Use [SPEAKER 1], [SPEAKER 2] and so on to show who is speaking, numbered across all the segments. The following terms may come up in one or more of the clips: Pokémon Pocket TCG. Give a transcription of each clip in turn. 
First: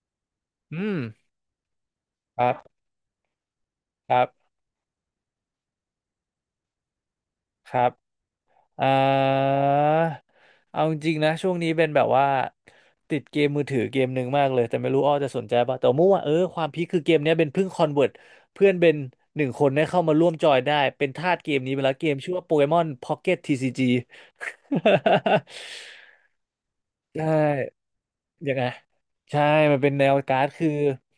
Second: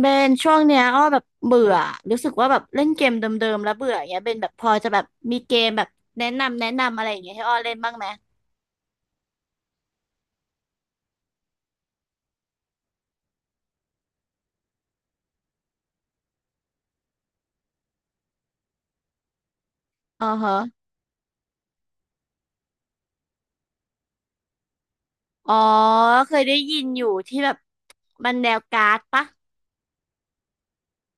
[SPEAKER 1] เบนช่วง
[SPEAKER 2] อื
[SPEAKER 1] เนี้ย
[SPEAKER 2] ม
[SPEAKER 1] อ้อแบบเบื่อรู้สึก
[SPEAKER 2] ค
[SPEAKER 1] ว่า
[SPEAKER 2] รั
[SPEAKER 1] แบบ
[SPEAKER 2] บ
[SPEAKER 1] เล่นเกมเดิมๆแล้วเบื่ออย่า
[SPEAKER 2] ค
[SPEAKER 1] งเงี้
[SPEAKER 2] รั
[SPEAKER 1] ยเบนแบ
[SPEAKER 2] บ
[SPEAKER 1] บพอจะแบบมีเกมแบบแนะนำอะไรอย่างเงี้ยให้อ้อ
[SPEAKER 2] ค
[SPEAKER 1] เล่น
[SPEAKER 2] รับ
[SPEAKER 1] บ้างไหม
[SPEAKER 2] อ่าเอาจริงๆนะช่วงนี้เป็นแบบว่าติดเกมมือถือเกมหนึ่งมากเลยแต่ไม่รู้อ้อจะสนใจป่ะแต่ว่าเมื่อวาความพีคคือเกมเนี้ยเป็นเพิ่งคอนเวิร์ตเพื่อนเป็นหนึ่งคนได้เข้ามา
[SPEAKER 1] อ๋
[SPEAKER 2] ร่
[SPEAKER 1] อ
[SPEAKER 2] วมจอ
[SPEAKER 1] ฮะ
[SPEAKER 2] ยได้เป็นทาสเกมนี้ไปแล้วเกมชื่อว่าโปเกมอนพ็อกเก็ตทีซีจี
[SPEAKER 1] อ๋อเคยได้ยินอยู่
[SPEAKER 2] ใช่
[SPEAKER 1] ที่แบบมันแน
[SPEAKER 2] ยัง
[SPEAKER 1] ว
[SPEAKER 2] ไง
[SPEAKER 1] การ์ดปะ
[SPEAKER 2] ใช่มันเป็นแนวการ์ดคือ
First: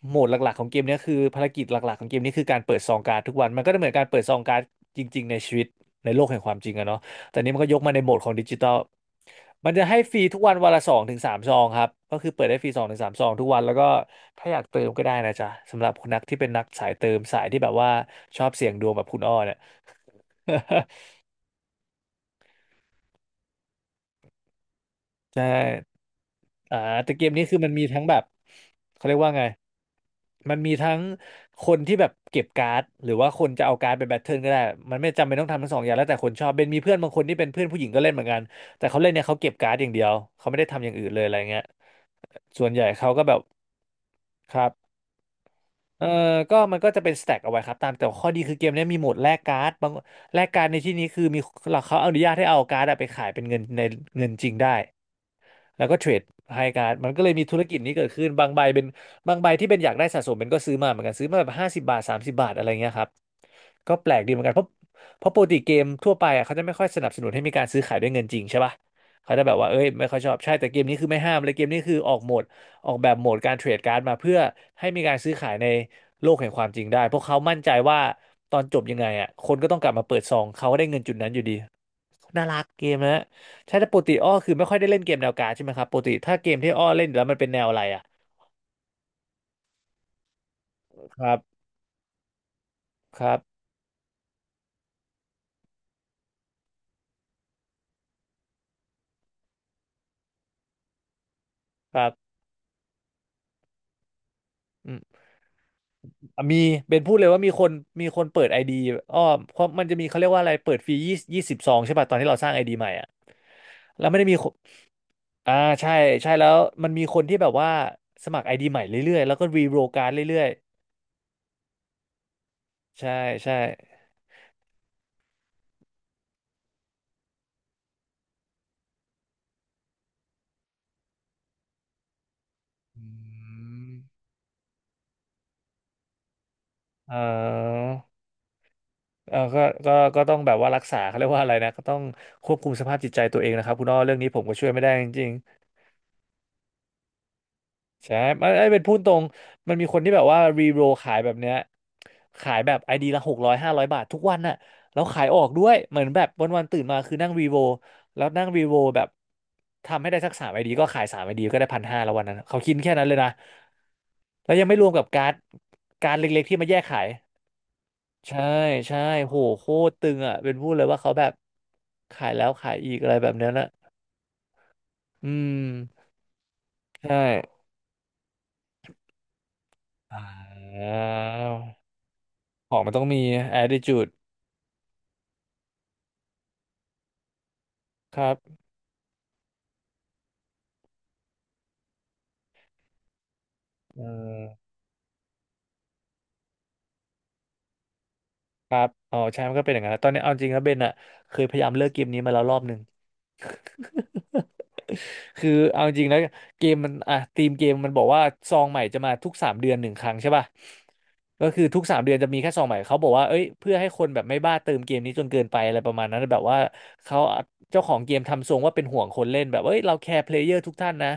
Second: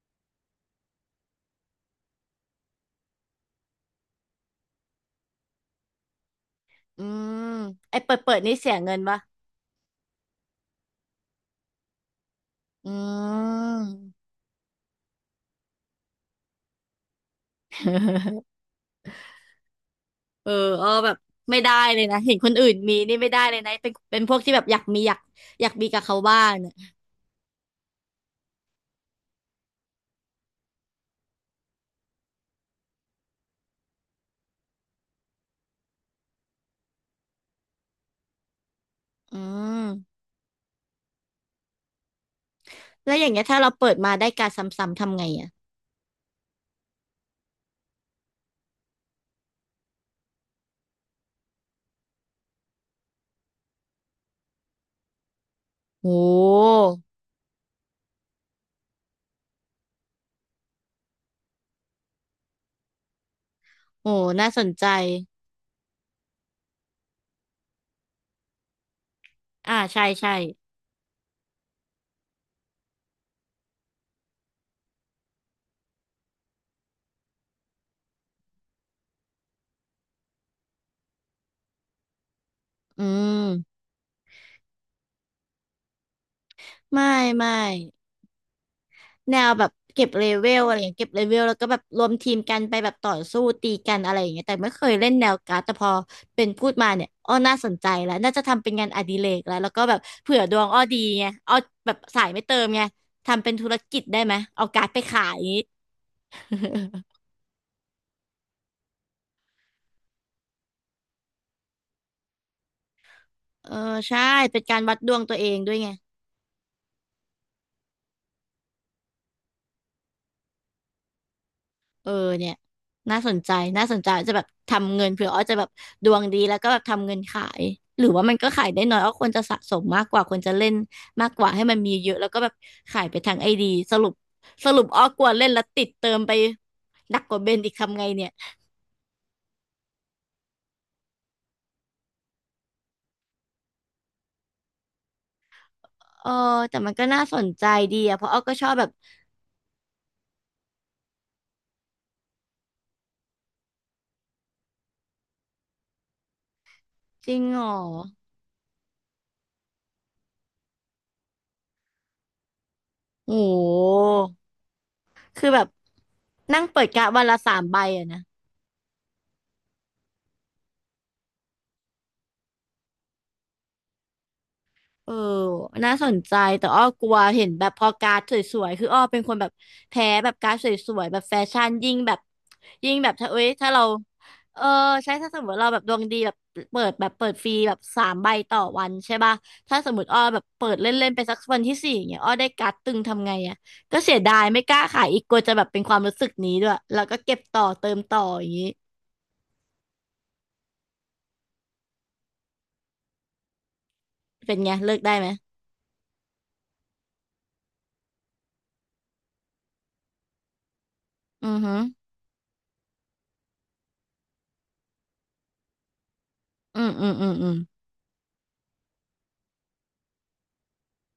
[SPEAKER 2] โหมดหลักๆของเกมเนี้ยคือภารกิจหลักๆของเกมนี้คือการเปิดซองการ์ดทุกวันมันก็เหมือนการเปิดซองการ์ดจริงๆในชีวิตในโลกแห่งความจริงอะเนาะ
[SPEAKER 1] อื
[SPEAKER 2] แต่
[SPEAKER 1] ม
[SPEAKER 2] นี้มันก็ยกมา
[SPEAKER 1] ไอ
[SPEAKER 2] ในโหม
[SPEAKER 1] เปิ
[SPEAKER 2] ด
[SPEAKER 1] ด
[SPEAKER 2] ขอ
[SPEAKER 1] เปิ
[SPEAKER 2] ง
[SPEAKER 1] ด
[SPEAKER 2] ดิ
[SPEAKER 1] นี่
[SPEAKER 2] จิทั
[SPEAKER 1] เสี
[SPEAKER 2] ล
[SPEAKER 1] ยเงินปะ
[SPEAKER 2] มันจะให้ฟรีทุกวันวันละสองถึงสามซองครับก็คือเปิดได้ฟรีสอง
[SPEAKER 1] อื
[SPEAKER 2] ถึงสามซองทุกวันแล้วก็
[SPEAKER 1] ม
[SPEAKER 2] ถ้าอยากเติมก็ได้นะจ๊ะสำหรับคนนักที่เป็นนักสายเติมสายที่แบบว่าชอบ เสี่ยงดวงแบบคุณอ้อเนี่ย
[SPEAKER 1] เออ อ้อแบบไม่ได้เลยนะเห็นคนอื่นมีนี่ไม่ได้เลยนะเป็นพวกที่แบบอยากมีอยาก
[SPEAKER 2] ใช่
[SPEAKER 1] อยากมีกับเขาบ้างเนี่ย
[SPEAKER 2] อ่าแต่เกมนี้คือมันมีทั้งแบบเขาเรียกว่าไงมันมีทั้งคนที่แบบเก็บการ์ดหรือว่าคนจะเอาการ์ดไปแบทเทิลก็ได้มันไม่จำเป็นต้องทำทั้งสองอย่างแล้วแต่คนชอบเป็นมีเพื่อนบางคนที่เป็นเพื่อนผู้หญิงก็เล่นเหมือนกันแต่เขาเล่นเนี่ยเขา
[SPEAKER 1] อื
[SPEAKER 2] เก็บการ์ดอย่า
[SPEAKER 1] ม
[SPEAKER 2] งเดียวเขาไม่ได้ทำอย่างอื่นเลยอะไรเงี้ยส่วนใหญ่เขา
[SPEAKER 1] แล้ว
[SPEAKER 2] ก็
[SPEAKER 1] อย่าง
[SPEAKER 2] แบบ
[SPEAKER 1] เงี้ยถ้าเราเปิดมาได้การด
[SPEAKER 2] ค
[SPEAKER 1] ซ
[SPEAKER 2] รับ
[SPEAKER 1] ้ำๆทำไงอ่ะ
[SPEAKER 2] เออมันก็จะเป็นสแต็กเอาไว้ครับตามแต่ข้อดีคือเกมเนี้ยมีโหมดแลกการ์ดบางแลกการ์ดในที่นี้คือมีเขาอนุญาตให้เอาการ์ดอะไปขายเป็นเงินในเงินจริงได้ แล้วก็เท
[SPEAKER 1] โ
[SPEAKER 2] รดไฮ
[SPEAKER 1] ห
[SPEAKER 2] การ์ดมันก็เลยมีธุรกิจนี้เกิดขึ้นบางใบเป็นบางใบที่เป็นอยากได้สะสมเป็นก็ซื้อมาเหมือนกันซื้อมาแบบห้าสิบบาทสามสิบบาทอะไรเงี้ยครับก็แป
[SPEAKER 1] โอ้
[SPEAKER 2] ลกดีเหมือน
[SPEAKER 1] น่า
[SPEAKER 2] กันเพ
[SPEAKER 1] ส
[SPEAKER 2] ราะ
[SPEAKER 1] นใจ
[SPEAKER 2] เพราะปกติเกมทั่วไปอ่ะเขาจะไม่ค่อยสนับสนุนให้มีการซื้อขายด้วยเงินจริงใช่ป่ะเขาจะแบบว่า
[SPEAKER 1] อ่า
[SPEAKER 2] เอ้ย
[SPEAKER 1] ใช่
[SPEAKER 2] ไม่ค่อยช
[SPEAKER 1] ใช่
[SPEAKER 2] อบใช่แต่เกมนี้คือไม่ห้ามเลยเกมนี้คือออกโหมดออกแบบโหมดการเทรดการ์ดมาเพื่อให้มีการซื้อขายในโลกแห่งความจริงได้เพราะเขามั่นใจว่าตอนจบยังไงอ่ะคนก็ต้องกลับมาเปิดซองเขาก็ได้เงินจุดนั้นอยู่ดีน่ารักเกม
[SPEAKER 1] อื
[SPEAKER 2] นะ
[SPEAKER 1] ม
[SPEAKER 2] ใช่แต่ปกติอ้อคือไม่ค่อยได้เล่นเกมแนวการ์ดใช่ไหมครับปกติถ้าเกมที่อ้อเล่นอ
[SPEAKER 1] ไม่
[SPEAKER 2] ยู่แล้วมันเป็น
[SPEAKER 1] ไม่
[SPEAKER 2] แนวอะไรอ่ะ
[SPEAKER 1] แนวแบบเก็บเลเวลอะไรอย่างเงี้ยเก็บ
[SPEAKER 2] ค
[SPEAKER 1] เล
[SPEAKER 2] รั
[SPEAKER 1] เวลแล้ว
[SPEAKER 2] บ
[SPEAKER 1] ก็แบบรวมทีมกันไปแบบต่อ
[SPEAKER 2] ครับ
[SPEAKER 1] สู้ตีกันอะไรอย่างเงี้ยแต่ไม่เคยเล่นแนวการ์ดแต่พอเป็นพูดมาเนี่ย อ้อ น่าสนใจแล้ว น่าจะทำเป็นงานอดิเรกแล้วก็แบบเผื่อดวงอ้อดีไงอ้อแบ
[SPEAKER 2] ค
[SPEAKER 1] บ
[SPEAKER 2] รั
[SPEAKER 1] สาย
[SPEAKER 2] บ
[SPEAKER 1] ไม่เติมไงทำเป็นธุรกิจได้ไหมเอาการ์ด
[SPEAKER 2] อื
[SPEAKER 1] ไป
[SPEAKER 2] ม
[SPEAKER 1] ขายอย่างงี้
[SPEAKER 2] อ่ะมี เป็นพูดเลยว่ามีคนมีคนเปิดไอดีอ้อเพราะมันจะมีเขาเรียกว่าอะไรเปิดฟรียี่สิบสองใช่ป่ะตอนที่เราสร้างไอดีใหม่อ่ะ
[SPEAKER 1] เออ
[SPEAKER 2] แล้วไม่
[SPEAKER 1] ใช่
[SPEAKER 2] ได้มีคน
[SPEAKER 1] เป็นการวัดดวงตัวเอ
[SPEAKER 2] อ่า
[SPEAKER 1] งด้วยไง
[SPEAKER 2] ใช่ใช่แล้วมันมีคนที่แบบว่าสมัครไอดีใหม่เรื่อยๆแล้วก็รีโรลการ์ดเรื่อย
[SPEAKER 1] เออเนี่ย
[SPEAKER 2] ๆใช่
[SPEAKER 1] น่าสนใจ
[SPEAKER 2] ใช่
[SPEAKER 1] น่าสนใจจะแบบทำเงินเผื่ออ้อจะแบบดวงดีแล้วก็แบบทำเงินขายหรือว่ามันก็ขายได้น้อยอ้อควรจะสะสมมากกว่าควรจะเล่นมากกว่าให้มันมีเยอะแล้วก็แบบ
[SPEAKER 2] อื
[SPEAKER 1] ขายไปทางไอดี
[SPEAKER 2] ม
[SPEAKER 1] สรุปสรุปอ้อกลัวเล่นแล้วติดเติมไป
[SPEAKER 2] เออ
[SPEAKER 1] หนักกว่าเบนอีกทำไงเนี่ย
[SPEAKER 2] เออก็ก็ต้องแบบว่ารักษาเขาเรียกว่าอะไรนะก็ต้องควบคุมสภาพจิตใจตัวเองนะครับคุณอ้อเรื่องนี้ผมก็ช่วยไม่ได้จริง
[SPEAKER 1] เออแต่มันก็น่าสนใจดี
[SPEAKER 2] ๆใช่
[SPEAKER 1] อะเพราะอ้อ
[SPEAKER 2] มัน
[SPEAKER 1] ก็
[SPEAKER 2] ไอ้
[SPEAKER 1] ช
[SPEAKER 2] ย
[SPEAKER 1] อบ
[SPEAKER 2] เป็น
[SPEAKER 1] แบบ
[SPEAKER 2] พูดตรงมันมีคนที่แบบว่ารีโรลขายแบบเนี้ยขายแบบไอดีละหกร้อยห้าร้อยบาททุกวันน่ะแล้วขายออกด้วยเหมือนแบบวันๆตื่นมาคือนั่
[SPEAKER 1] จ
[SPEAKER 2] ง
[SPEAKER 1] ริง
[SPEAKER 2] รีโร
[SPEAKER 1] เหร
[SPEAKER 2] ล
[SPEAKER 1] อ
[SPEAKER 2] แล้วนั่งรีโรลแบบทำให้ได้สักสามไอดีก็ขายสามไอดีก็ได้พันห้าแล้ววันนั้นเขาคิดแค่นั้นเลยนะ
[SPEAKER 1] โอ้โห
[SPEAKER 2] แล้วยังไม่รวมกับการ์ด
[SPEAKER 1] คือแบบ
[SPEAKER 2] การ์ดเล็กๆที่
[SPEAKER 1] นั่ง
[SPEAKER 2] มาแย
[SPEAKER 1] เปิ
[SPEAKER 2] ก
[SPEAKER 1] ด
[SPEAKER 2] ขา
[SPEAKER 1] กะ
[SPEAKER 2] ย
[SPEAKER 1] วันละสามใบอะนะ
[SPEAKER 2] ใช่ใช่โหโคตรตึงอ่ะเป็นพูดเลยว่าเขาแบบขายแล้วขายอีกอะไรแบบเนี้ยนะ
[SPEAKER 1] เออ
[SPEAKER 2] อื
[SPEAKER 1] น่า
[SPEAKER 2] ม
[SPEAKER 1] สนใจแต่อ้อกลั
[SPEAKER 2] ใช่
[SPEAKER 1] วเห็นแบบพอการ์ดสวยๆ คืออ้อเป็นคนแบบแพ้
[SPEAKER 2] อ่
[SPEAKER 1] แบบการ์ดสวยๆ แบบแฟ
[SPEAKER 2] า
[SPEAKER 1] ชั่นยิ่งแบบ
[SPEAKER 2] ของมัน
[SPEAKER 1] ยิ่ง
[SPEAKER 2] ต้อง
[SPEAKER 1] แบบ
[SPEAKER 2] มี
[SPEAKER 1] ถ้าเอ้ยถ้าเรา
[SPEAKER 2] attitude
[SPEAKER 1] เออใช่ถ้าสมมติเราแบบดวงดีแบบเปิดแบบเปิดฟรีแบบสาม
[SPEAKER 2] ค
[SPEAKER 1] ใบ
[SPEAKER 2] รับ
[SPEAKER 1] ต่อวันใช่ป่ะถ้าสมมติอ้อแบบเปิดเล่นๆไปสักวันที่สี่อย่างเงี้ยอ้อได้การ์ดตึงทำไงอ่ะก็
[SPEAKER 2] เอ
[SPEAKER 1] เสียดาย
[SPEAKER 2] อ
[SPEAKER 1] ไม่กล้าขายอีกกลัวจะแบบเป็นความรู้สึกนี้ด้วยแล้วก็เก็บต่อเติมต่ออย่างงี้
[SPEAKER 2] ครับอ๋อใช่มันก็เป็นอย่างนั้นตอนนี้เอาจริงนะเบนอะเคยพยายามเลิกเกมนี้มาแล้วรอบหนึ่ง
[SPEAKER 1] เป็นไงเลิกได้ไหม
[SPEAKER 2] คือเอาจริงนะเกมมันอ่ะทีมเกมมันบอกว่าซองใหม่จะมาทุกสามเดือนหนึ่งครั้งใช่ป่ะก็
[SPEAKER 1] อือ
[SPEAKER 2] คือ
[SPEAKER 1] ฮึ
[SPEAKER 2] ทุกสามเดือนจะมีแค่ซองใหม่เขาบอกว่าเอ้ยเพื่อให้คนแบบไม่บ้าเติมเกมนี้จนเกินไปอะไรประมาณนั้นแบบว่า
[SPEAKER 1] อืมอืม
[SPEAKER 2] เขา
[SPEAKER 1] อืมอืม
[SPEAKER 2] เจ้าของเกมทำทรงว่าเป็นห่วงคนเล่นแบบเอ้ยเราแคร์เพลเยอร์ทุกท่านนะ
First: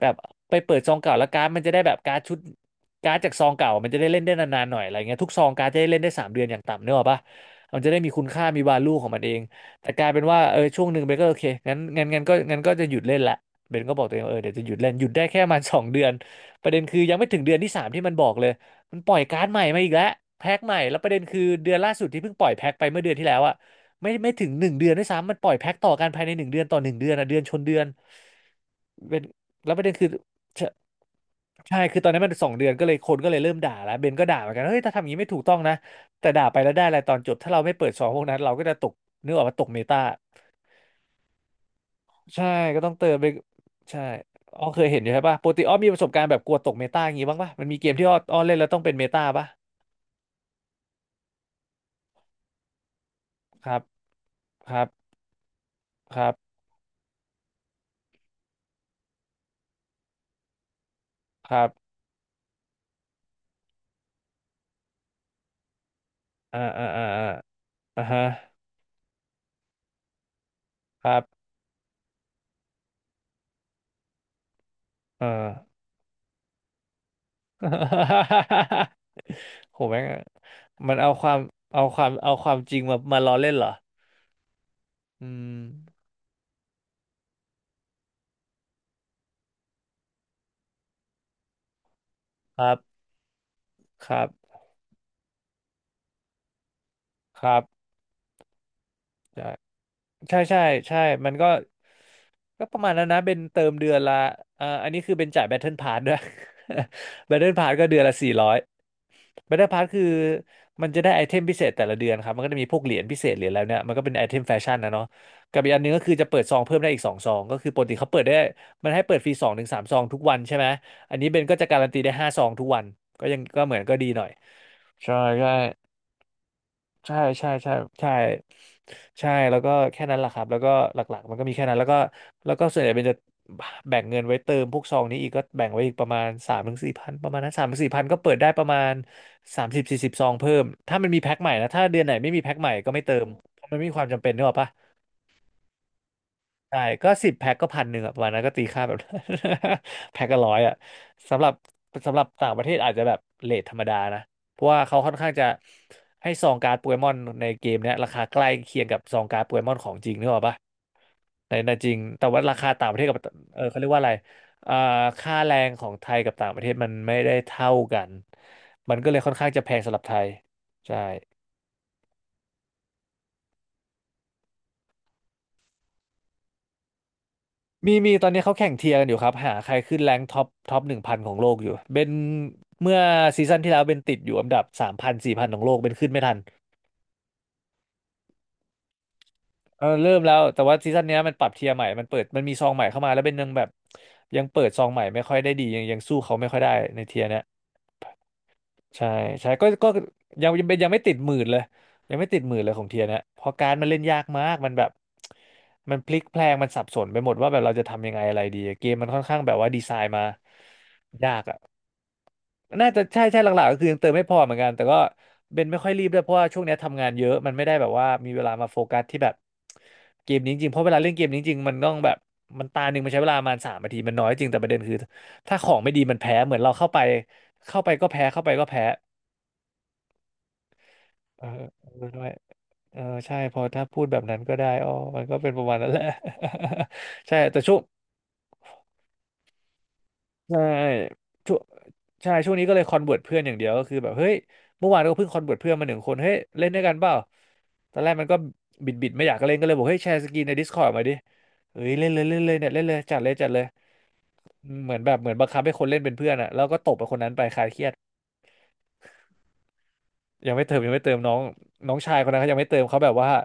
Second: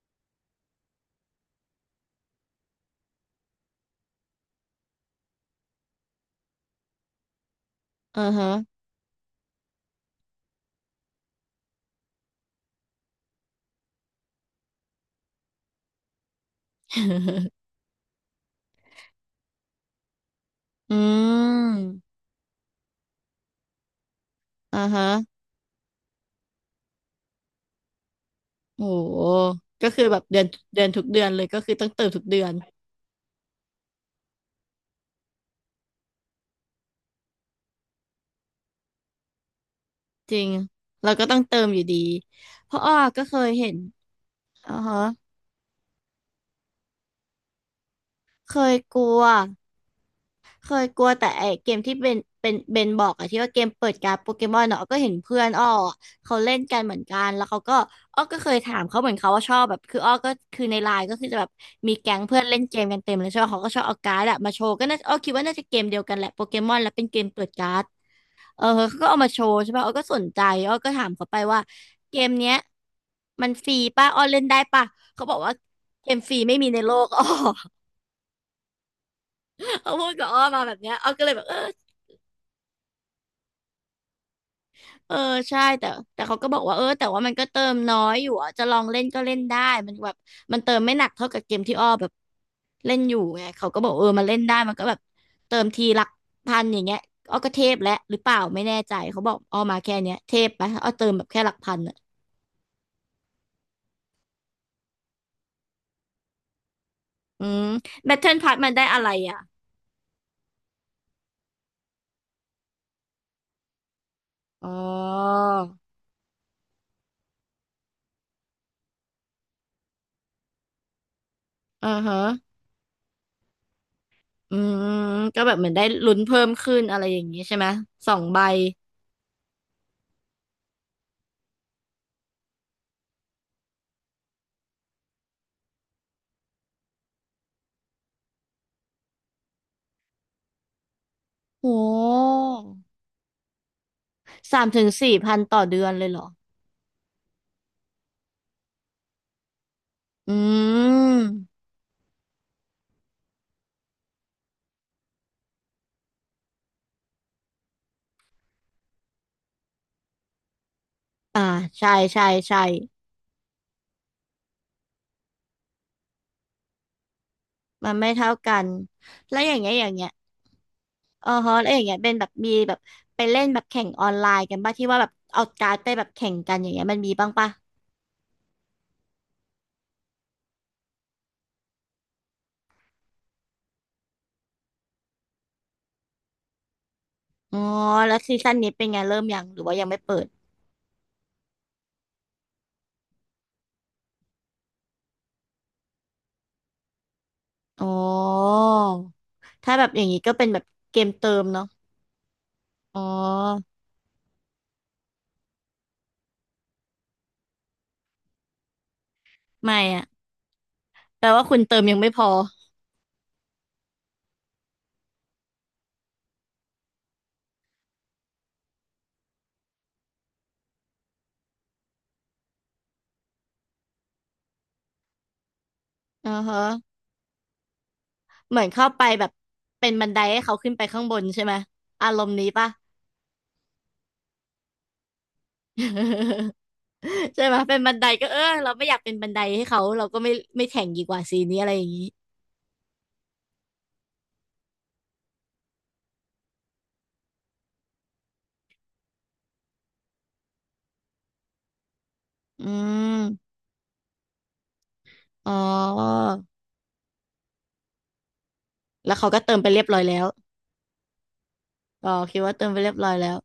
[SPEAKER 2] แบบไปเปิดซองเก่าแล้วการ์ดมันจะได้แบบการ์ดชุด การ์ดจากซองเก่ามันจะได้เล่นได้นานๆหน่อยอะไรเงี้ยทุกซองการ์ดจะได้เล่นได้3 เดือนอย่างต่ำเนกอะปะมันจะได้มี
[SPEAKER 1] อื
[SPEAKER 2] คุณ
[SPEAKER 1] อ
[SPEAKER 2] ค่า
[SPEAKER 1] ฮึ
[SPEAKER 2] มีวาลูของมันเองแต่กลายเป็นว่าเออช่วงหนึ่งเบนก็โอเคงั้นก็จะหยุดเล่นละเบนก็บอกตัวเองว่าเออเดี๋ยวจะหยุดเล่นหยุดได้แค่ประมาณสองเดือนประเด็นคือยังไม่ถึงเดือนที่สามที่มันบอกเลยมันปล่อยการ์ดใหม่มาอีกแล้วแพ็คใหม่
[SPEAKER 1] อื
[SPEAKER 2] แล้วประเด็นคือเดื
[SPEAKER 1] ม
[SPEAKER 2] อนล่าสุดที่เพิ่งปล่อยแพ็คไปเมื่อเดือนที่แล้วอะไม่ถึงหนึ่ง
[SPEAKER 1] อ่า
[SPEAKER 2] เดือนด้ว
[SPEAKER 1] ฮะ
[SPEAKER 2] ยซ้ำมันปล่อยแพ็คต่อกันภายใน1 เดือนต่อ 1 เดือนอะเดือนชนเดือน
[SPEAKER 1] โ
[SPEAKER 2] เป็น
[SPEAKER 1] ห
[SPEAKER 2] แล้วประ
[SPEAKER 1] ก็
[SPEAKER 2] เด็น
[SPEAKER 1] คือ
[SPEAKER 2] คือ
[SPEAKER 1] แบบเดือน
[SPEAKER 2] ใช่
[SPEAKER 1] เดือนทุกเดือนเลยก็คือต้อง
[SPEAKER 2] คือ
[SPEAKER 1] เติ
[SPEAKER 2] ตอน
[SPEAKER 1] ม
[SPEAKER 2] นั้
[SPEAKER 1] ทุ
[SPEAKER 2] น
[SPEAKER 1] ก
[SPEAKER 2] มัน
[SPEAKER 1] เดื
[SPEAKER 2] ส
[SPEAKER 1] อ
[SPEAKER 2] อ
[SPEAKER 1] น
[SPEAKER 2] งเดือนก็เลยคนก็เลยเริ่มด่าแล้วเบนก็ด่าเหมือนกันเฮ้ยถ้าทำอย่างนี้ไม่ถูกต้องนะแต่ด่าไปแล้วได้อะไรตอนจบถ้าเราไม่เปิดซองพวกนั้นเราก็จะตกนึกออกมาตกเมตา
[SPEAKER 1] จริงเราก็ต้องเติมอยู่ดี
[SPEAKER 2] ใช่
[SPEAKER 1] เพ
[SPEAKER 2] ก็
[SPEAKER 1] ราะ
[SPEAKER 2] ต้อ
[SPEAKER 1] อ้อ
[SPEAKER 2] งเติม
[SPEAKER 1] ก็
[SPEAKER 2] ไป
[SPEAKER 1] เคยเห็น
[SPEAKER 2] ใช่อ้อ
[SPEAKER 1] อ่า
[SPEAKER 2] เคย
[SPEAKER 1] ฮะ
[SPEAKER 2] เห็นอยู่ใช่ปะปกติอ้อมีประสบการณ์แบบกลัวตกเมตาอย่างงี้บ้างปะมันมีเกมที่อ้อเล่
[SPEAKER 1] เค
[SPEAKER 2] นแล้ว
[SPEAKER 1] ย
[SPEAKER 2] ต้องเป็น
[SPEAKER 1] ก
[SPEAKER 2] เม
[SPEAKER 1] ลั
[SPEAKER 2] ตา
[SPEAKER 1] ว
[SPEAKER 2] ปะ
[SPEAKER 1] เคยกลัวแต่ไอเกมที่เป็นเบนบอกอะที่ว่าเก
[SPEAKER 2] ค
[SPEAKER 1] ม
[SPEAKER 2] รับ
[SPEAKER 1] เปิดการ์ดโปเกมอน
[SPEAKER 2] ค
[SPEAKER 1] เนาะ
[SPEAKER 2] รั
[SPEAKER 1] อ้อก็เห็
[SPEAKER 2] บ
[SPEAKER 1] นเพื่อนอ้ออะ
[SPEAKER 2] ครับ
[SPEAKER 1] เขาเล่นกันเหมือนกันแล้วเขาก็อ้อก็เคยถามเขาเหมือนเขาว่าชอบแบบคืออ้อก็คือในไลน์ก็คือจะแบบ
[SPEAKER 2] ครับ
[SPEAKER 1] มีแก๊งเพื่อนเล่นเกมกันเต็มเลยใช่ไหมเขาก็ชอบเอาการ์ดอะมาโชว์ก็น่าอ้อคิดว่าน่าจะเกมเดียวกันแหละโปเก
[SPEAKER 2] อ่า
[SPEAKER 1] มอน
[SPEAKER 2] อ่า
[SPEAKER 1] แล้ว
[SPEAKER 2] อ่า
[SPEAKER 1] เป็นเก
[SPEAKER 2] อ่า
[SPEAKER 1] มเปิดการ์ด
[SPEAKER 2] อ่าฮะ
[SPEAKER 1] เออเขาก็เอามาโชว์ใช่ป่ะอ้อก็สนใจอ้อก็ถา
[SPEAKER 2] ค
[SPEAKER 1] ม
[SPEAKER 2] รั
[SPEAKER 1] เขาไป
[SPEAKER 2] บ
[SPEAKER 1] ว่าเกมเนี้ยมันฟรีป่ะอ้อเล่นได้ป่ะ
[SPEAKER 2] เอ
[SPEAKER 1] เขาบอกว่า
[SPEAKER 2] อ
[SPEAKER 1] เกมฟรีไม่มีในโลก อ้อ
[SPEAKER 2] โห
[SPEAKER 1] เขา
[SPEAKER 2] แม่ง
[SPEAKER 1] พูดกับอ้อมาแบบเนี้
[SPEAKER 2] มั
[SPEAKER 1] ย
[SPEAKER 2] น
[SPEAKER 1] อ้
[SPEAKER 2] เอา
[SPEAKER 1] อก็
[SPEAKER 2] ค
[SPEAKER 1] เล
[SPEAKER 2] วา
[SPEAKER 1] ย
[SPEAKER 2] ม
[SPEAKER 1] แบบเออ
[SPEAKER 2] เอาความเอาความจริงมาล้อเล่นเหรอ
[SPEAKER 1] เออ
[SPEAKER 2] อืม
[SPEAKER 1] ใช่แต่เขาก็บอกว่าเออแต่ว่ามันก็เติมน้อยอยู่อ่ะจะลองเล่นก็เล่นได้มันแบบมันเติมไม่หนักเท่ากับเกมที่อ้อแบบ
[SPEAKER 2] ครั
[SPEAKER 1] เล่
[SPEAKER 2] บ
[SPEAKER 1] นอยู่ไงเขาก็บอก
[SPEAKER 2] ค
[SPEAKER 1] เออ
[SPEAKER 2] รั
[SPEAKER 1] มา
[SPEAKER 2] บ
[SPEAKER 1] เล่นได้มันก็แบบเติมทีหลักพันอย่างเงี้ยอ้อ
[SPEAKER 2] ค
[SPEAKER 1] ก็
[SPEAKER 2] รั
[SPEAKER 1] เทพ
[SPEAKER 2] บ
[SPEAKER 1] แล้วหรือเปล่าไม่แน่ใจเขาบอก
[SPEAKER 2] ใช่
[SPEAKER 1] อ้อมาแค่เนี้ยเท
[SPEAKER 2] ใช่
[SPEAKER 1] พ
[SPEAKER 2] ใช่
[SPEAKER 1] ไปอ้อ
[SPEAKER 2] ใช่
[SPEAKER 1] เติมแบบ
[SPEAKER 2] มัน
[SPEAKER 1] แค่
[SPEAKER 2] ก็
[SPEAKER 1] หลักพันอะ
[SPEAKER 2] ก็ประมาณนั้นนะเป็นเติมเดือนละอ่าอันนี้คือเป็นจ่ายแบ t เทิลพาสด้วย แบ t
[SPEAKER 1] อื
[SPEAKER 2] เทิล
[SPEAKER 1] ม
[SPEAKER 2] พาสก็เดือน
[SPEAKER 1] แบ
[SPEAKER 2] ละ
[SPEAKER 1] ท
[SPEAKER 2] สี่
[SPEAKER 1] เทิล
[SPEAKER 2] ร้อ
[SPEAKER 1] พา
[SPEAKER 2] ย
[SPEAKER 1] สมันได้อะไรอ่ะ
[SPEAKER 2] บัตเตอร์พาสคือมันจะได้ไอเทมพิเศษแต่ละเดือนครับมันก็จะมีพวกเหรียญพิเศษเหรียญแล้วเนี่ยมันก็เป็นไอเทมแฟ
[SPEAKER 1] อ๋อ
[SPEAKER 2] ชั่นนะเนาะกับอีกอันหนึงก็คือจะเปิดซองเพิ่มได้อีก2 ซองก็คือปกติเขาเปิดได้มันให้เปิดฟรี2-3 ซองทุกวันใช่ไหมอันนี้เบนก็จะการั
[SPEAKER 1] อ่า
[SPEAKER 2] นตีได้
[SPEAKER 1] ฮะ
[SPEAKER 2] 5 ซองทุกวันก็ยังก็เหมือนก็ดีหน่อย
[SPEAKER 1] อืม
[SPEAKER 2] ใช่
[SPEAKER 1] ก็
[SPEAKER 2] ใช่
[SPEAKER 1] แบบเหมือนได้ลุ้นเพิ่มขึ้นอะไร
[SPEAKER 2] ใช่
[SPEAKER 1] อย่างนี้
[SPEAKER 2] ใช่
[SPEAKER 1] ใช่ไหม
[SPEAKER 2] ใช่
[SPEAKER 1] ส
[SPEAKER 2] ใช่
[SPEAKER 1] องใบ
[SPEAKER 2] ใช่แล้วก็แค่นั้นแหละครับแล้วก็หลักๆมันก็มีแค่นั้นแล้วก็ส่วนใหญ่เป็นจะแบ่งเงินไว้เติมพวกซองนี้อีกก็แบ่งไว้อีกประมาณสามถึงสี่พันประมาณนั้นสามถึงสี่พันก็เปิดได้ประมาณ30-40 ซองเพิ่มถ้ามันมีแพ็คใหม่นะ
[SPEAKER 1] โอ้
[SPEAKER 2] ถ้าเดือนไหนไม่มีแพ็คใหม่ก็ไม่เติมเพราะมันไม่มีความจำเป็นเนึกออ
[SPEAKER 1] สาม
[SPEAKER 2] ปะ
[SPEAKER 1] ถึงสี่พันต่อเดือนเลยเหรอ
[SPEAKER 2] ใช่ก็10 แพ็คก็1,100อะประมาณนั้นก็ตีค่าแบบ แพ็ค
[SPEAKER 1] อื
[SPEAKER 2] ก็ร้อยอะสำหรับ
[SPEAKER 1] ม
[SPEAKER 2] สำหรับต่างประเทศอาจจะแบบเรทธรรมดานะเพราะว่าเขาค่อนข้างจะให้ซองการ์ดโปเกมอนในเกมเนี้ยราคาใกล้เคียงกับซองการ์ดโปเกมอนของจริงนึกออกปะ
[SPEAKER 1] อ่า
[SPEAKER 2] ในจ
[SPEAKER 1] ใช่
[SPEAKER 2] ริง
[SPEAKER 1] ใช่
[SPEAKER 2] แต่ว่ารา
[SPEAKER 1] ใช่
[SPEAKER 2] คาต่างประเทศกับเออเขาเรียกว่าอะไรอ่าค่าแรงของไทยกับต่างประเทศมันไม่ได้เท่า
[SPEAKER 1] มัน
[SPEAKER 2] กั
[SPEAKER 1] ไม่
[SPEAKER 2] น
[SPEAKER 1] เท่ากัน
[SPEAKER 2] มันก็เลยค่อน
[SPEAKER 1] แล้ว
[SPEAKER 2] ข้าง
[SPEAKER 1] อย่า
[SPEAKER 2] จะ
[SPEAKER 1] ง
[SPEAKER 2] แพ
[SPEAKER 1] เงี้ย
[SPEAKER 2] ง
[SPEAKER 1] อย่า
[SPEAKER 2] สำ
[SPEAKER 1] ง
[SPEAKER 2] หรับ
[SPEAKER 1] เงี้ย
[SPEAKER 2] ไทยใช่
[SPEAKER 1] อ๋อฮะแล้วอย่างเงี้ยเป็นแบบมีแบบไปเล่นแบบแข่งออนไลน์กันป่ะที่ว่าแบบเอาการ์ดไปแบบแข่งกันอย่างเงี้ยมันมีบ้างป่ะ
[SPEAKER 2] มีตอนนี้เขาแข่งเทียร์กันอยู่ครับหาใครขึ้นแรงท็อป1,000ของโลกอยู่เป็นเมื่อซีซั่นที่แล้วเป็นติดอยู่อันดับ3,000-4,000ของโลกเป็นขึ้นไม่ทัน
[SPEAKER 1] อ๋อแล้วซีซั่นนี้เป็นไงเริ่มยังหรือว่า
[SPEAKER 2] เอ
[SPEAKER 1] ยั
[SPEAKER 2] อ
[SPEAKER 1] งไม่
[SPEAKER 2] เริ่
[SPEAKER 1] เปิ
[SPEAKER 2] ม
[SPEAKER 1] ด
[SPEAKER 2] แล้วแต่ว่าซีซั่นเนี้ยมันปรับเทียร์ใหม่มันเปิดมันมีซองใหม่เข้ามาแล้วเป็นยังแบบยังเปิดซองใหม่ไม่ค่อยได้ดียังสู้เขาไม่ค่อยได้ในเทียร์เนี้ย
[SPEAKER 1] อ๋อ
[SPEAKER 2] ใช่ใช่ก็
[SPEAKER 1] ถ้าแบ
[SPEAKER 2] ก็
[SPEAKER 1] บอย่างนี้ก็เป็
[SPEAKER 2] ยั
[SPEAKER 1] น
[SPEAKER 2] ง
[SPEAKER 1] แบ
[SPEAKER 2] ยั
[SPEAKER 1] บ
[SPEAKER 2] งเป็นยัง
[SPEAKER 1] เก
[SPEAKER 2] ไม่
[SPEAKER 1] ม
[SPEAKER 2] ติดห
[SPEAKER 1] เติ
[SPEAKER 2] มื่น
[SPEAKER 1] ม
[SPEAKER 2] เลย
[SPEAKER 1] เนาะ
[SPEAKER 2] ยังไม่ติดหมื่นเลยของเที
[SPEAKER 1] อ๋
[SPEAKER 2] ยนะเพราะกา
[SPEAKER 1] อ
[SPEAKER 2] รดมันเล่นยากมากมันแบบมันพลิกแพลงมันสับสนไปหมดว่าแบบเราจะทำยังไงอะไรดีเกมมันค่อนข้างแบบว่าดี
[SPEAKER 1] ไม่
[SPEAKER 2] ไซ
[SPEAKER 1] อะ
[SPEAKER 2] น์มา
[SPEAKER 1] แปล
[SPEAKER 2] ยาก
[SPEAKER 1] ว่าคุ
[SPEAKER 2] อ่ะ
[SPEAKER 1] ณเติมยังไม่พอ
[SPEAKER 2] น่าจะใช่ใช่หลักๆก็คือยังเติมไม่พอเหมือนกันแต่ก็เบนไม่ค่อยรีบด้วยเพราะว่าช่วงเนี้ยทำงานเยอะมันไม่ได้แบบว่ามีเวลามาโฟกัสที่แบบเกมนี้จริงๆเพราะเวลาเล่นเกมนี้จริงมันต้องแบบมันตาหนึ่งมันใช้เวลาประมาณ3 นาทีมันน้อยจริงแต่ประเด็นคือถ้าของไม่ดีมัน
[SPEAKER 1] อ่า
[SPEAKER 2] แพ้เหมือ
[SPEAKER 1] ฮะ
[SPEAKER 2] นเราเข้าไปเข้าไปก็แพ้เข้าไป
[SPEAKER 1] เหมื
[SPEAKER 2] ก็
[SPEAKER 1] อน
[SPEAKER 2] แพ้
[SPEAKER 1] เข้าไปแบบเป็นบันไดให้เขาขึ้นไปข้างบนใช่
[SPEAKER 2] เออ
[SPEAKER 1] ไหม
[SPEAKER 2] เออ
[SPEAKER 1] อาร
[SPEAKER 2] ด้ว
[SPEAKER 1] ม
[SPEAKER 2] ย
[SPEAKER 1] ณ์นี้ปะ
[SPEAKER 2] เออใช่พอถ้าพูดแบบนั้นก็ได้อ๋อมันก็เป็นประมาณนั้นแหละ ใช่
[SPEAKER 1] ใช่ไหม
[SPEAKER 2] แต่
[SPEAKER 1] เป็นบันไดก็เออเราไม่อยากเป็นบันไดให้เขาเราก็ไม่
[SPEAKER 2] ใช่
[SPEAKER 1] ไม่แข่งดีกว่าซี
[SPEAKER 2] ช่ว
[SPEAKER 1] นี้
[SPEAKER 2] ง
[SPEAKER 1] อะไรอย่างนี้
[SPEAKER 2] ช่วงนี้ก็เลยคอนเวิร์ตเพื่อนอย่างเดียวก็คือแบบเฮ้ย เมื่อวานก็เพิ่งคอนเวิร์ตเพื่อนมาหนึ่งคนเฮ้ย เล่นด้วยกันเปล่าตอนแรกมันก็บิดไม่อยากเล่นก็เลยบอกเฮ้ยแชร์สกรีนใน Discord มาดิเฮ้ยเล่นเลยเล่นเลย
[SPEAKER 1] อื
[SPEAKER 2] เนี่ยเล่นเลยจัดเลยจัด
[SPEAKER 1] ม
[SPEAKER 2] เลยเหมือนแบบเหมือนบัง
[SPEAKER 1] อ๋อ
[SPEAKER 2] คับให้คนเล่นเป็นเพื่อนอะแล้วก็ตบไปคนนั้นไปคลายเครียด
[SPEAKER 1] แล้วเขาก็เติมไปเรียบร้อยแล้ว
[SPEAKER 2] ยังไม่เติมยังไม่เติมน้องน้อง
[SPEAKER 1] อ๋อ
[SPEAKER 2] ชายคน
[SPEAKER 1] คิ
[SPEAKER 2] นั้น
[SPEAKER 1] ด
[SPEAKER 2] เขา
[SPEAKER 1] ว่า
[SPEAKER 2] ยัง
[SPEAKER 1] เติ
[SPEAKER 2] ไม่
[SPEAKER 1] มไป
[SPEAKER 2] เติม
[SPEAKER 1] เรียบ
[SPEAKER 2] เขาแบ
[SPEAKER 1] ร้อ
[SPEAKER 2] บ
[SPEAKER 1] ย
[SPEAKER 2] ว่า
[SPEAKER 1] แล้ว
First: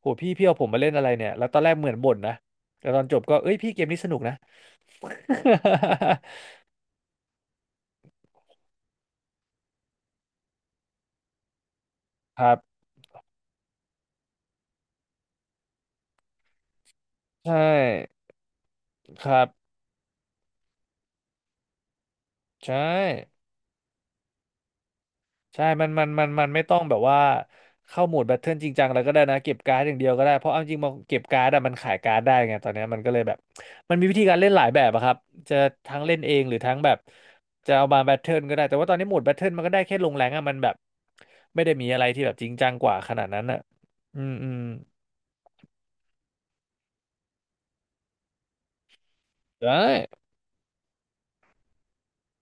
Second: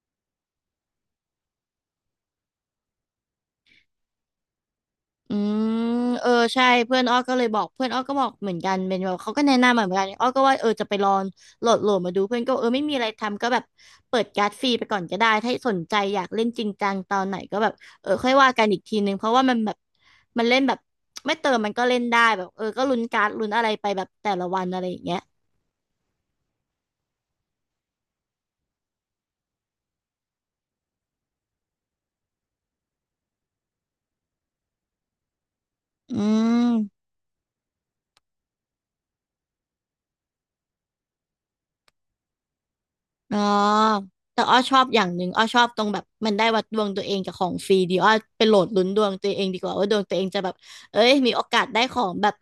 [SPEAKER 2] โหพี่พี่เอาผมมาเล่นอะไรเนี่ยแล้วตอนแรกเหมือนบ่นนะแต่ตอนจบก็เอ้ยพี่เกมนี้สนุกนะ
[SPEAKER 1] อืมเออใช่เพื่อนอ้อก็เลยบอกเพื่อนอ้อก็บอกเหมือนกันเป็นแบบเขาก็แนะนำมาเหมือนกันอ้อก็ว่าเออจะไปลองโหลดมาดูเพื่อ
[SPEAKER 2] ค
[SPEAKER 1] นก็
[SPEAKER 2] รั
[SPEAKER 1] บอกเออ
[SPEAKER 2] บ
[SPEAKER 1] ไม่มีอะไรทำก็แบบเปิดการ์ดฟรีไปก่อนก็ได้ถ้าสนใจอยากเล่นจริงจังตอนไหน
[SPEAKER 2] ใช่
[SPEAKER 1] ก็แบบเออค่อยว่ากันอีกทีนึงเพ
[SPEAKER 2] ค
[SPEAKER 1] ราะ
[SPEAKER 2] รั
[SPEAKER 1] ว่ามันแบ
[SPEAKER 2] บ
[SPEAKER 1] บมันเล่นแบบไม่เติมมันก็เล่นได้แบบเออ
[SPEAKER 2] ใช่
[SPEAKER 1] ก็ลุ้นการ์ดลุ้นอะไรไปแบบแต่ละวันอะไรอย่างเงี้ย
[SPEAKER 2] ใช่มันไม่ต้องแบบว่าเข้าโหมดแบทเทิลจริงจังอะไรก็ได้นะเก็บการ์ดอย่างเดียวก็ได้เพราะเอาจริงมาเก็บการ์ดอะมันขายการ์ดได้ไงตอนเนี้ยมันก็เลยแบบมันมีวิธีการเล่นหลายแบบอะครับจะทั้งเล่
[SPEAKER 1] อื
[SPEAKER 2] นเองหรือทั้งแบบ
[SPEAKER 1] ม
[SPEAKER 2] จะเอามาแบทเทิลก็ได้แต่ว่าตอนนี้โหมดแบทเทิลมันก็ได้แค่ลงแรงอะมันแบบไม่ได้มีอะไรที่แบบจริงจังกว่าขนาด
[SPEAKER 1] อ๋อ
[SPEAKER 2] นั้นอะอืม
[SPEAKER 1] แต่
[SPEAKER 2] อื
[SPEAKER 1] อ้อ
[SPEAKER 2] ม
[SPEAKER 1] ชอบอย่างหนึ่งอ้อชอบตรงแบบมันได้วัดดวงตัวเองกับของฟรีดีอ้อไปโหลดลุ้นดวงตัวเองดีก
[SPEAKER 2] ได้
[SPEAKER 1] ว่าว่าดวงตัวเองจะแบบเอ้ยมีโอกาสได้ของแบบ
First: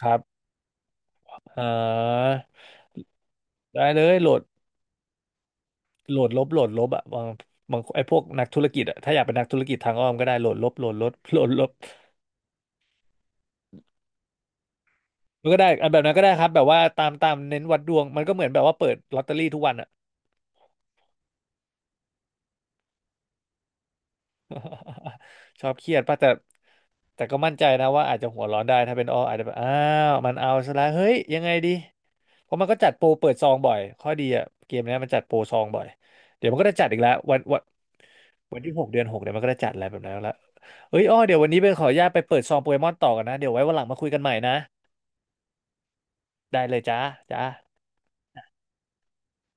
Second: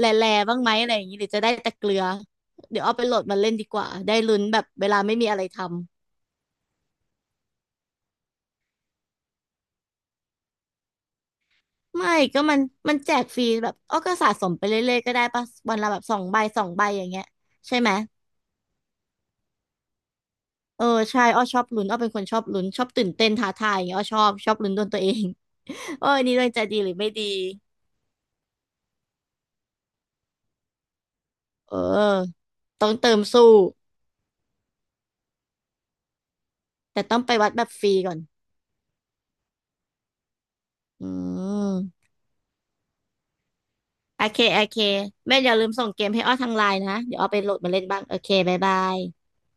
[SPEAKER 2] ค
[SPEAKER 1] ร
[SPEAKER 2] รั
[SPEAKER 1] ่
[SPEAKER 2] บ
[SPEAKER 1] ๆบ้างไหมอะไรอย่างนี้หรือจะได้
[SPEAKER 2] เอ่
[SPEAKER 1] แต่เกลือ
[SPEAKER 2] อ
[SPEAKER 1] เดี๋ยวอ้อไปโหลดมาเล่นดีก
[SPEAKER 2] ได้
[SPEAKER 1] ว่า
[SPEAKER 2] เล
[SPEAKER 1] ได้
[SPEAKER 2] ยโหล
[SPEAKER 1] ลุ้
[SPEAKER 2] ด
[SPEAKER 1] นแบบเวลาไม่มีอะไรทำ
[SPEAKER 2] โหลดลบโหลดลบอะบางบางไอ้พวกนักธุรกิจอะถ้าอยากเป็นนักธุรกิจทางอ้อมก็ได้โหลดลบโหลดลบโหลดลบ
[SPEAKER 1] ไม่ก็มันมันแจกฟรีแบบอ้อก็สะสมไปเรื่อยๆก็ได้ปะ
[SPEAKER 2] มันก็ได้
[SPEAKER 1] วัน
[SPEAKER 2] อ่ะ
[SPEAKER 1] ละ
[SPEAKER 2] แบ
[SPEAKER 1] แบ
[SPEAKER 2] บ
[SPEAKER 1] บ
[SPEAKER 2] นั้
[SPEAKER 1] ส
[SPEAKER 2] น
[SPEAKER 1] อ
[SPEAKER 2] ก็
[SPEAKER 1] ง
[SPEAKER 2] ได้
[SPEAKER 1] ใบ
[SPEAKER 2] ครับ แบ
[SPEAKER 1] สอ
[SPEAKER 2] บ
[SPEAKER 1] ง
[SPEAKER 2] ว่า
[SPEAKER 1] ใบอ
[SPEAKER 2] ตา
[SPEAKER 1] ย่าง
[SPEAKER 2] ม
[SPEAKER 1] เงี้ย
[SPEAKER 2] ตามเน้น
[SPEAKER 1] ใช่
[SPEAKER 2] วัด
[SPEAKER 1] ไห
[SPEAKER 2] ด
[SPEAKER 1] ม
[SPEAKER 2] วง มันก็เหมือนแบบว่าเปิดลอตเตอรี่ทุกวันอะ
[SPEAKER 1] เออใช่อ้อชอบลุ้นอ้อเป็นคนชอบลุ้นชอบตื่นเต้นท้าทายอย่างเงี้ยอ้อชอบลุ้นดวงตัวเอง
[SPEAKER 2] ชอบเครีย ด
[SPEAKER 1] โอ้
[SPEAKER 2] ป่ะ
[SPEAKER 1] ย
[SPEAKER 2] แต่
[SPEAKER 1] นี่ดวงใจดีหรือไม่
[SPEAKER 2] แต่
[SPEAKER 1] ดี
[SPEAKER 2] ก็มั่นใจนะว่าอาจจะหัวร้อนได้ ถ้าเป็นอ้ออาจจะแบบอ้าวมันเอาซะแล้วเฮ้ย ยังไงดี
[SPEAKER 1] เออ
[SPEAKER 2] เพราะมันก็
[SPEAKER 1] ต้
[SPEAKER 2] จั
[SPEAKER 1] อ
[SPEAKER 2] ด
[SPEAKER 1] ง
[SPEAKER 2] โปร
[SPEAKER 1] เติม
[SPEAKER 2] เปิด
[SPEAKER 1] สู้
[SPEAKER 2] ซองบ่อยข้อดีอะเกมเนี้ยมันจัดโปรซองบ่อย เดี๋ยวมันก็จะจัดอีก
[SPEAKER 1] แต่
[SPEAKER 2] แล้ว
[SPEAKER 1] ต้องไป
[SPEAKER 2] วัน
[SPEAKER 1] วัด
[SPEAKER 2] วัน
[SPEAKER 1] แบบฟรีก่อน
[SPEAKER 2] วันที่หกเดือนหกเดี๋ยวมันก็จะจัดอะไรแบบนั้นแล้วเอ้ย
[SPEAKER 1] อื
[SPEAKER 2] อ้อเดี๋ยววันนี้เป็นขออนุ
[SPEAKER 1] ม
[SPEAKER 2] ญาตไปเปิดซองโปเกมอนต่อกันนะเดี๋ยวไว้วันหลังมาคุยกั
[SPEAKER 1] โอ
[SPEAKER 2] นใหม่
[SPEAKER 1] เค
[SPEAKER 2] นะ
[SPEAKER 1] โอเคแม่อย่าลืมส่งเกมให้อ้อทาง
[SPEAKER 2] ได้
[SPEAKER 1] ไล
[SPEAKER 2] เล
[SPEAKER 1] น์
[SPEAKER 2] ย
[SPEAKER 1] นะ
[SPEAKER 2] จ้า
[SPEAKER 1] เดี๋ยวอ้อไป
[SPEAKER 2] จ้า
[SPEAKER 1] โหลดมาเล่นบ้างโอเคบ๊ายบาย